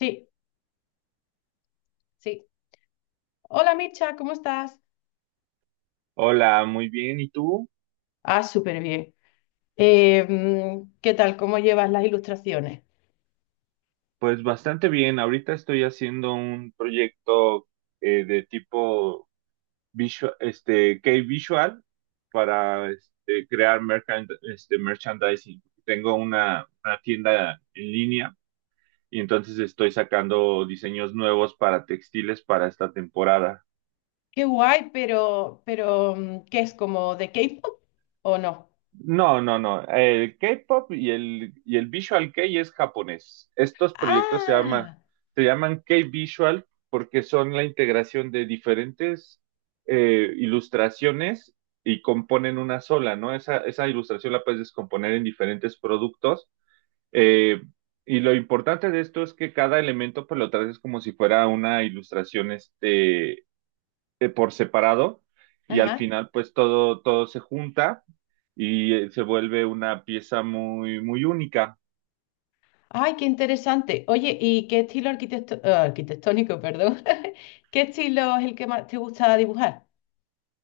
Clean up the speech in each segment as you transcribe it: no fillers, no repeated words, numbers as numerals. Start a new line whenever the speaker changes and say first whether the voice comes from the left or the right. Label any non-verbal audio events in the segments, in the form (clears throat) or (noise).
left: Sí, sí. Hola Micha, ¿cómo estás?
right: Hola, muy bien. ¿Y tú?
left: Ah, súper bien. ¿Qué tal? ¿Cómo llevas las ilustraciones?
right: Pues bastante bien. Ahorita estoy haciendo un proyecto de tipo visual, este, K-Visual para este, crear merchandising. Tengo una tienda en línea y entonces estoy sacando diseños nuevos para textiles para esta temporada.
left: Qué guay, pero ¿qué es como de K-pop o no?
right: No, no, no. El K-pop y y el Visual Kei es japonés. Estos proyectos se llaman,
left: Ah,
right: se llaman K-Visual porque son la integración de diferentes ilustraciones y componen una sola, ¿no? Esa ilustración la puedes descomponer en diferentes productos. eh, y lo importante de esto es que cada elemento, pues lo traes como si fuera una ilustración, este por separado y al
left: ajá.
right: final pues todo se junta y se vuelve una pieza muy, muy única.
left: Ay, qué interesante. Oye, ¿y qué estilo arquitectónico, perdón? (laughs) ¿Qué estilo es el que más te gusta dibujar?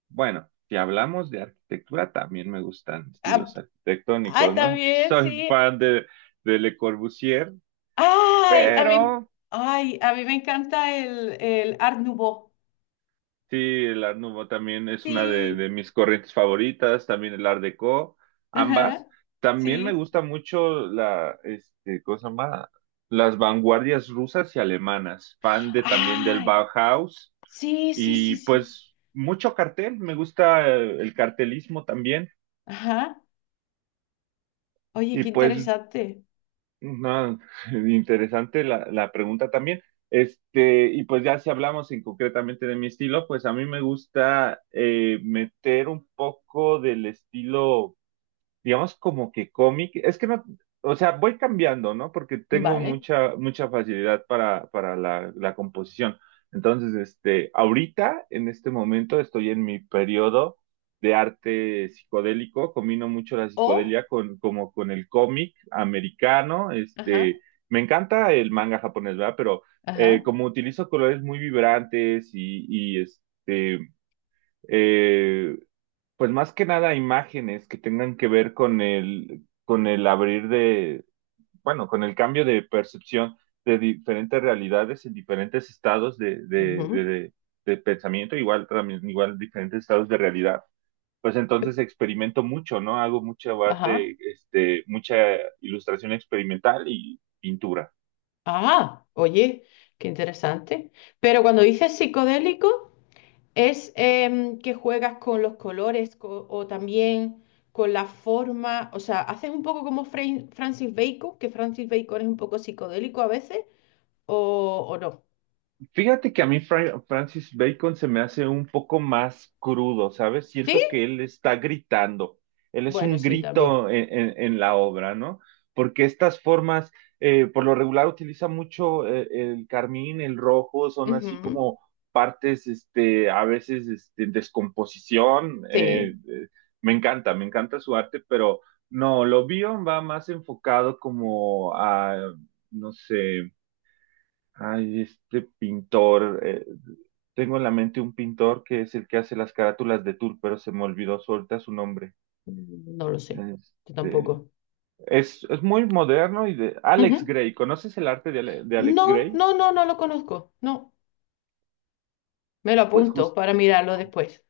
right: Bueno, si hablamos de arquitectura, también me gustan
left: Ah,
right: estilos
left: ay,
right: arquitectónicos, ¿no?
left: también,
right: Soy
left: sí.
right: fan de, Le Corbusier,
left: Ay, a mí,
right: pero
left: ay, a mí me encanta el Art Nouveau.
right: sí, el Art Nouveau también es una de,
left: Sí,
right: de mis corrientes favoritas, también el Art Deco,
left: ajá,
right: ambas. También me
left: sí.
right: gusta mucho la, este, ¿cómo se llama? Las vanguardias rusas y alemanas, fan de también del
left: Ay,
right: Bauhaus
left: sí, sí, sí,
right: y
left: sí.
right: pues mucho cartel, me gusta el cartelismo también
left: Ajá. Oye,
right: y
left: qué
right: pues
left: interesante.
right: no, (laughs) interesante la pregunta también. Este, y pues ya si hablamos en concretamente de mi estilo, pues a mí me gusta meter un poco del estilo digamos, como que cómic. Es que no, o sea, voy cambiando, ¿no? Porque tengo
left: Vale.
right: mucha, mucha facilidad para la composición. Entonces, este, ahorita, en este momento, estoy en mi periodo de arte psicodélico, combino mucho la
left: O,
right: psicodelia con, como con el cómic americano,
left: ajá,
right: este, me encanta el manga japonés, ¿verdad? Pero
left: ajá,
right: como utilizo colores muy vibrantes y, este, eh, pues más que nada imágenes que tengan que ver con el con el abrir de, bueno, con el cambio de percepción de diferentes realidades en diferentes estados
left: ujú,
right: de pensamiento, igual también, igual diferentes estados de realidad. Pues entonces experimento mucho, ¿no? Hago mucha
left: ajá.
right: arte, este, mucha ilustración experimental y pintura.
left: Ah, oye, qué interesante. Pero cuando dices psicodélico, ¿es que juegas con los colores o también con la forma? O sea, ¿haces un poco como Francis Bacon, que Francis Bacon es un poco psicodélico a veces, o no?
right: Fíjate que a mí Francis Bacon se me hace un poco más crudo, ¿sabes?
left: ¿Sí?
right: Siento que él está gritando, él es
left: Bueno,
right: un
left: sí, también.
right: grito en, en la obra, ¿no? Porque estas formas, por lo regular utiliza mucho el carmín, el rojo, son así
left: Ujú.
right: como partes, este, a veces, este, en descomposición.
left: Sí,
right: Me encanta, me encanta su arte, pero no, lo Bion va más enfocado como a, no sé. Ay, este pintor, tengo en la mente un pintor que es el que hace las carátulas de Tour, pero se me olvidó suelta su nombre.
left: no lo sé. Yo
right: Este,
left: tampoco.
right: es, muy moderno y de Alex
left: Ujú.
right: Gray. ¿Conoces el arte de, de Alex
left: No,
right: Gray?
left: no, no, no lo conozco. No, me lo
right: Pues
left: apunto para mirarlo después.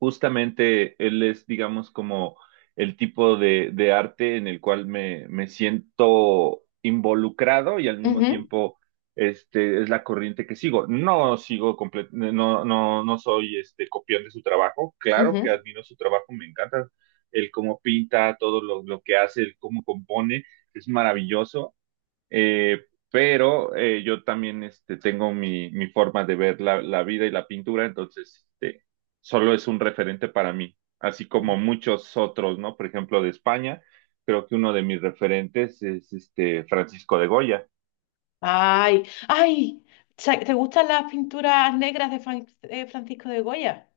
right: Justamente él es, digamos, como el tipo de, arte en el cual me, siento involucrado y al mismo
left: Ujú,
right: tiempo este, es la corriente que sigo. No sigo no, no, no soy este, copión de su trabajo. Claro que
left: ujú.
right: admiro su trabajo, me encanta el cómo pinta, todo lo que hace, el cómo compone, es maravilloso. Pero yo también este, tengo mi forma de ver la vida y la pintura, entonces este, solo es un referente para mí, así como muchos otros, ¿no? Por ejemplo, de España, creo que uno de mis referentes es este Francisco de Goya.
left: Ay, ay, ¿te gustan las pinturas negras de Francisco de Goya?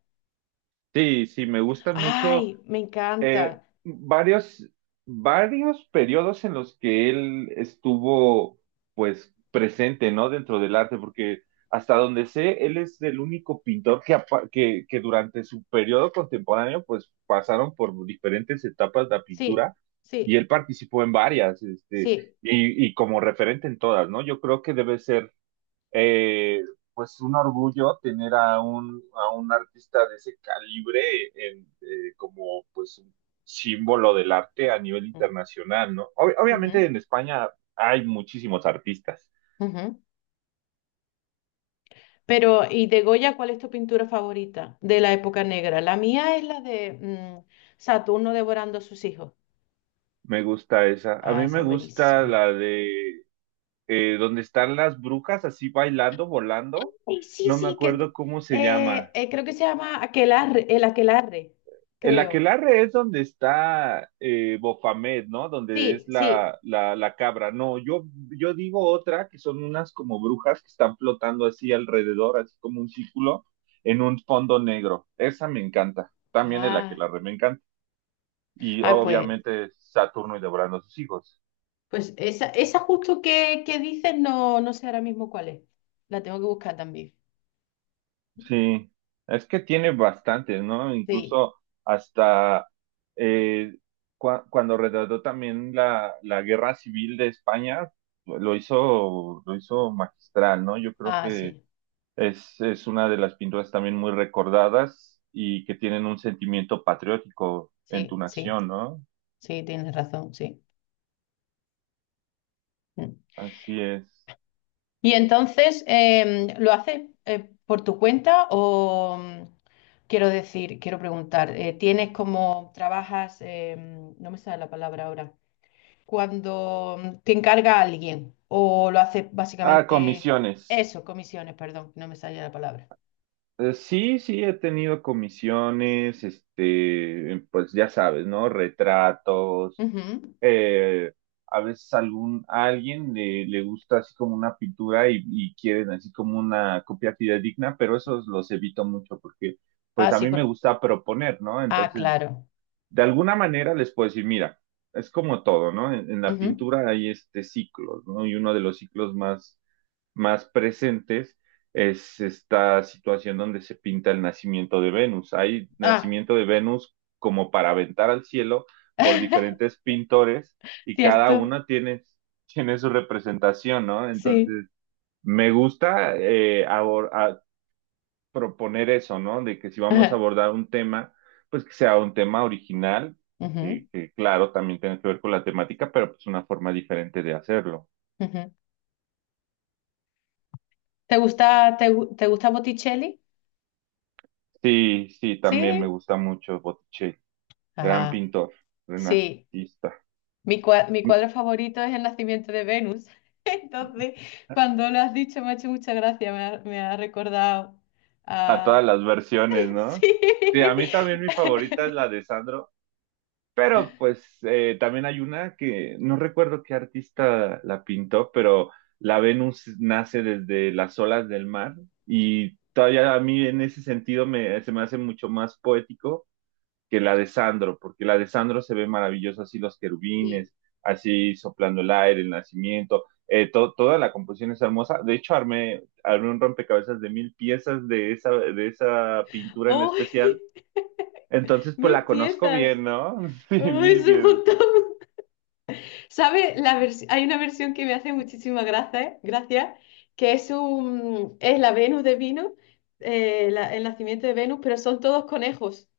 right: Sí, sí, me gustan mucho
left: Ay, me encanta.
right: varios, varios periodos en los que él estuvo, pues, presente, ¿no? Dentro del arte, porque hasta donde sé, él es el único pintor que, que durante su periodo contemporáneo, pues, pasaron por diferentes etapas de la
left: Sí,
right: pintura y
left: sí,
right: él participó en varias, este,
left: sí.
right: y, como referente en todas, ¿no? Yo creo que debe ser eh, pues un orgullo tener a un artista de ese calibre en, como pues un símbolo del arte a nivel
left: Mm,
right: internacional, ¿no? Obviamente
left: ujú,
right: en España hay muchísimos artistas.
left: ujú. Pero, ¿y de Goya cuál es tu pintura favorita de la época negra? La mía es la de Saturno devorando a sus hijos.
right: Me gusta esa. A
left: Ah,
right: mí
left: esa
right: me
left: es
right: gusta
left: buenísima.
right: la de donde están las brujas así bailando, volando.
left: Sí, sí,
right: No me
left: sí, que
right: acuerdo cómo se
left: eh,
right: llama.
left: eh, creo que se llama aquelarre, el aquelarre,
right: El
left: creo.
right: aquelarre es donde está Bofamet, ¿no? Donde
left: Sí,
right: es
left: sí.
right: la cabra. No, yo, digo otra que son unas como brujas que están flotando así alrededor, así como un círculo, en un fondo negro. Esa me encanta. También el
left: Ah,
right: aquelarre me encanta. Y
left: ah, pues,
right: obviamente Saturno y devorando a sus hijos.
left: pues esa justo que dices, no, no sé ahora mismo cuál es. La tengo que buscar también.
right: Sí, es que tiene bastantes, ¿no?
left: Sí,
right: Incluso hasta eh, cuando retrató también la guerra civil de España, pues, lo hizo magistral, ¿no? Yo creo
left: ah,
right: que
left: sí,
right: es, una de las pinturas también muy recordadas y que tienen un sentimiento patriótico en tu
left: sí, sí,
right: nación, ¿no?
left: sí, tienes razón, sí. Mm.
right: Así es.
left: Y entonces, ¿lo haces por tu cuenta o quiero decir, quiero preguntar, ¿tienes como, trabajas, no me sale la palabra ahora? Cuando te encarga alguien o lo hace
right: Ah,
left: básicamente
right: comisiones.
left: eso, comisiones, perdón, no me salía la palabra.
right: Sí, sí, he tenido comisiones, este, pues ya sabes, ¿no? Retratos
left: Ujú.
right: eh, a veces a alguien le, gusta así como una pintura y, quieren así como una copia fidedigna, pero esos los evito mucho porque
left: Ah,
right: pues a
left: sí,
right: mí me
left: por...
right: gusta proponer, ¿no?
left: ah,
right: Entonces,
left: claro.
right: de alguna manera les puedo decir, mira, es como todo, ¿no? En, la
left: Ujú.
right: pintura hay este ciclos, ¿no? Y uno de los ciclos más más presentes es esta situación donde se pinta el nacimiento de Venus. Hay
left: Ah,
right: nacimiento de Venus como para aventar al cielo por diferentes
left: (laughs)
right: pintores y cada
left: cierto,
right: una tiene, (laughs) tiene su representación, ¿no?
left: sí.
right: Entonces, me gusta proponer eso, ¿no? De que si vamos a
left: Ajá.
right: abordar un tema, pues que sea un tema original,
left: Ujú,
right: que, claro, también tiene que ver con la temática, pero pues una forma diferente de hacerlo.
left: ujú. Te gusta Botticelli?
right: Sí, sí, también me
left: Sí.
right: gusta mucho Botticelli. Gran
left: Ah,
right: pintor,
left: sí.
right: renacentista.
left: Mi cuadro favorito es El nacimiento de Venus. (laughs) Entonces, cuando lo has dicho, me ha hecho mucha gracia, me ha recordado
right: A todas las versiones,
left: (laughs)
right: ¿no?
left: sí.
right: Sí, a mí también mi favorita es
left: (laughs)
right: la de Sandro, pero pues también hay una que no recuerdo qué artista la pintó, pero la Venus nace desde las olas del mar y todavía a mí en ese sentido me, se me hace mucho más poético que la de Sandro, porque la de Sandro se ve maravillosa, así los
left: Sí.
right: querubines, así soplando el aire, el nacimiento, to toda la composición es hermosa. De hecho, armé, un rompecabezas de 1.000 piezas de esa pintura en
left: Uy,
right: especial. Entonces, pues
left: mil
right: la conozco
left: piezas.
right: bien, ¿no? (laughs) Sí,
left: Uy,
right: mil
left: es un
right: piezas.
left: montón. ¿Sabe? Hay una versión que me hace muchísima gracia, que es un es la Venus de vino, el nacimiento de Venus, pero son todos conejos.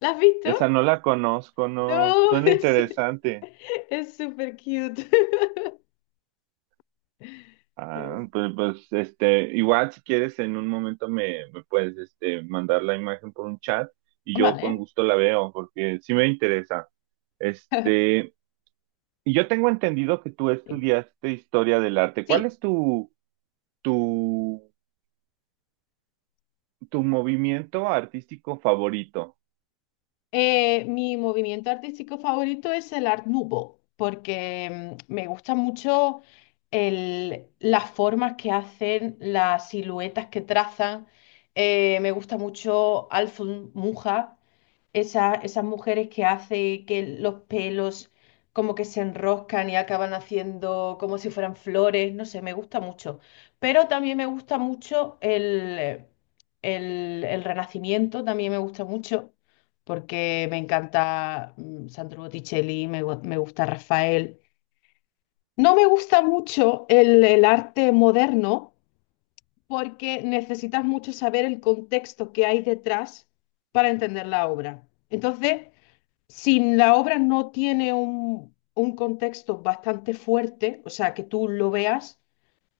left: ¿La has
right: Esa
left: visto?
right: no la conozco, no.
left: No, (laughs)
right: Suena interesante.
left: es súper cute.
right: Ah,
left: (laughs)
right: pues, este, igual si quieres en un momento me, puedes, este, mandar la imagen por un chat y yo con
left: Vale.
right: gusto la veo porque sí me interesa.
left: (laughs)
right: Este, y yo tengo entendido que tú estudiaste historia del arte. ¿Cuál
left: Sí.
right: es tu, tu movimiento artístico favorito?
left: Mi movimiento artístico favorito es el Art Nouveau, porque me gusta mucho las formas que hacen, las siluetas que trazan. Me gusta mucho Alfons Mucha, esas mujeres que hace que los pelos como que se enroscan y acaban haciendo como si fueran flores, no sé, me gusta mucho. Pero también me gusta mucho el Renacimiento, también me gusta mucho, porque me encanta Sandro Botticelli, me gusta Rafael. No me gusta mucho el arte moderno porque necesitas mucho saber el contexto que hay detrás para entender la obra. Entonces, si la obra no tiene un contexto bastante fuerte, o sea, que tú lo veas,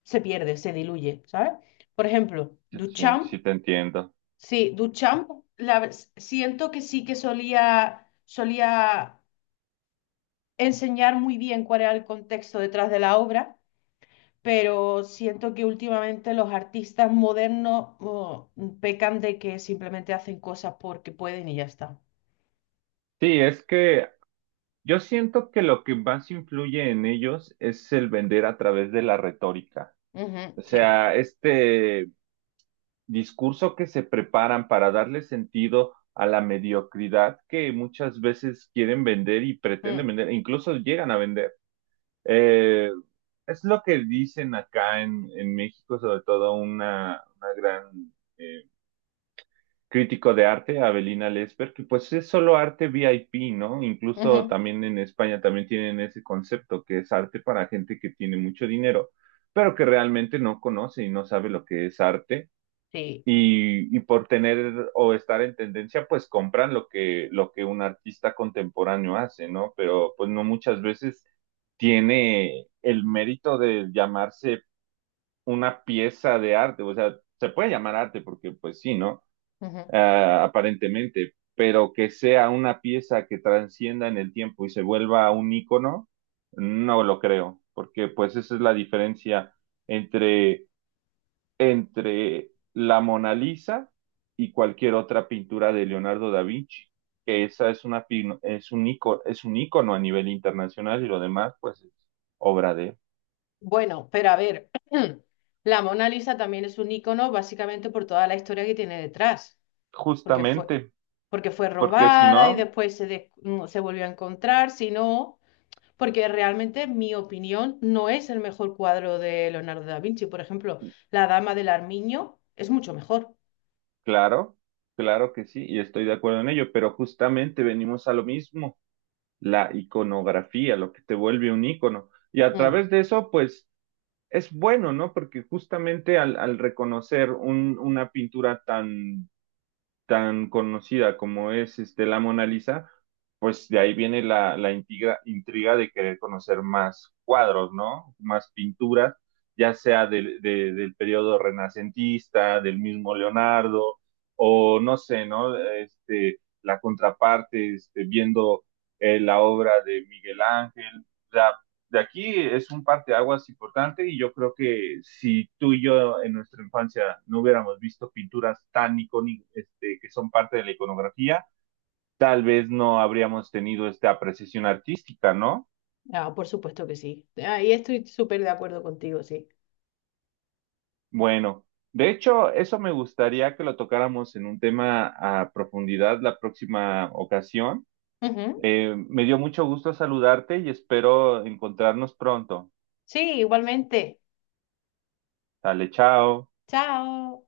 left: se pierde, se diluye, ¿sabes? Por ejemplo,
right: Sí, sí,
left: Duchamp,
right: sí te entiendo.
left: sí, Duchamp, siento que sí que solía enseñar muy bien cuál era el contexto detrás de la obra, pero siento que últimamente los artistas modernos oh, pecan de que simplemente hacen cosas porque pueden y ya está.
right: Sí, es que yo siento que lo que más influye en ellos es el vender a través de la retórica.
left: Ujú,
right: O
left: sí,
right: sea, este discurso que se preparan para darle sentido a la mediocridad que muchas veces quieren vender y pretenden
left: mm,
right: vender, e incluso llegan a vender. Eh, es lo que dicen acá en, México, sobre todo una, gran crítico de arte, Avelina Lesper, que pues es solo arte VIP, ¿no? Incluso
left: ujú,
right: también en España también tienen ese concepto que es arte para gente que tiene mucho dinero, pero que realmente no conoce y no sabe lo que es arte
left: sí.
right: y, por tener o estar en tendencia, pues compran lo que un artista contemporáneo hace, ¿no? Pero pues no muchas veces tiene el mérito de llamarse una pieza de arte, o sea, se puede llamar arte porque pues sí, ¿no?
left: Ujú.
right: Ah, aparentemente, pero que sea una pieza que transcienda en el tiempo y se vuelva un ícono, no lo creo, porque pues esa es la diferencia entre la Mona Lisa y cualquier otra pintura de Leonardo da Vinci, que esa es una es un icono, es un ícono a nivel internacional y lo demás pues es obra de él.
left: Bueno, pero a ver, (clears throat) la Mona Lisa también es un icono básicamente por toda la historia que tiene detrás, porque fue,
right: Justamente,
left: porque fue
right: porque si
left: robada y
right: no,
left: después se volvió a encontrar, si no, porque realmente, en mi opinión, no es el mejor cuadro de Leonardo da Vinci. Por ejemplo, La Dama del Armiño es mucho mejor.
right: claro, claro que sí, y estoy de acuerdo en ello, pero justamente venimos a lo mismo, la iconografía, lo que te vuelve un ícono. Y a
left: Mm,
right: través de eso, pues es bueno, ¿no? Porque justamente al reconocer una pintura tan tan conocida como es este, la Mona Lisa, pues de ahí viene la, intriga, intriga de querer conocer más cuadros, ¿no? Más pinturas, ya sea del periodo renacentista, del mismo Leonardo, o no sé, ¿no? Este, la contraparte, este, viendo la obra de Miguel Ángel. O sea, de aquí es un parteaguas importante y yo creo que si tú y yo en nuestra infancia no hubiéramos visto pinturas tan icónicas este, que son parte de la iconografía, tal vez no habríamos tenido esta apreciación artística, ¿no?
left: ah, por supuesto que sí. Ahí estoy súper de acuerdo contigo, sí.
right: Bueno, de hecho, eso me gustaría que lo tocáramos en un tema a profundidad la próxima ocasión.
left: Ujú.
right: Me dio mucho gusto saludarte y espero encontrarnos pronto.
left: Sí, igualmente.
right: Dale, chao.
left: Chao.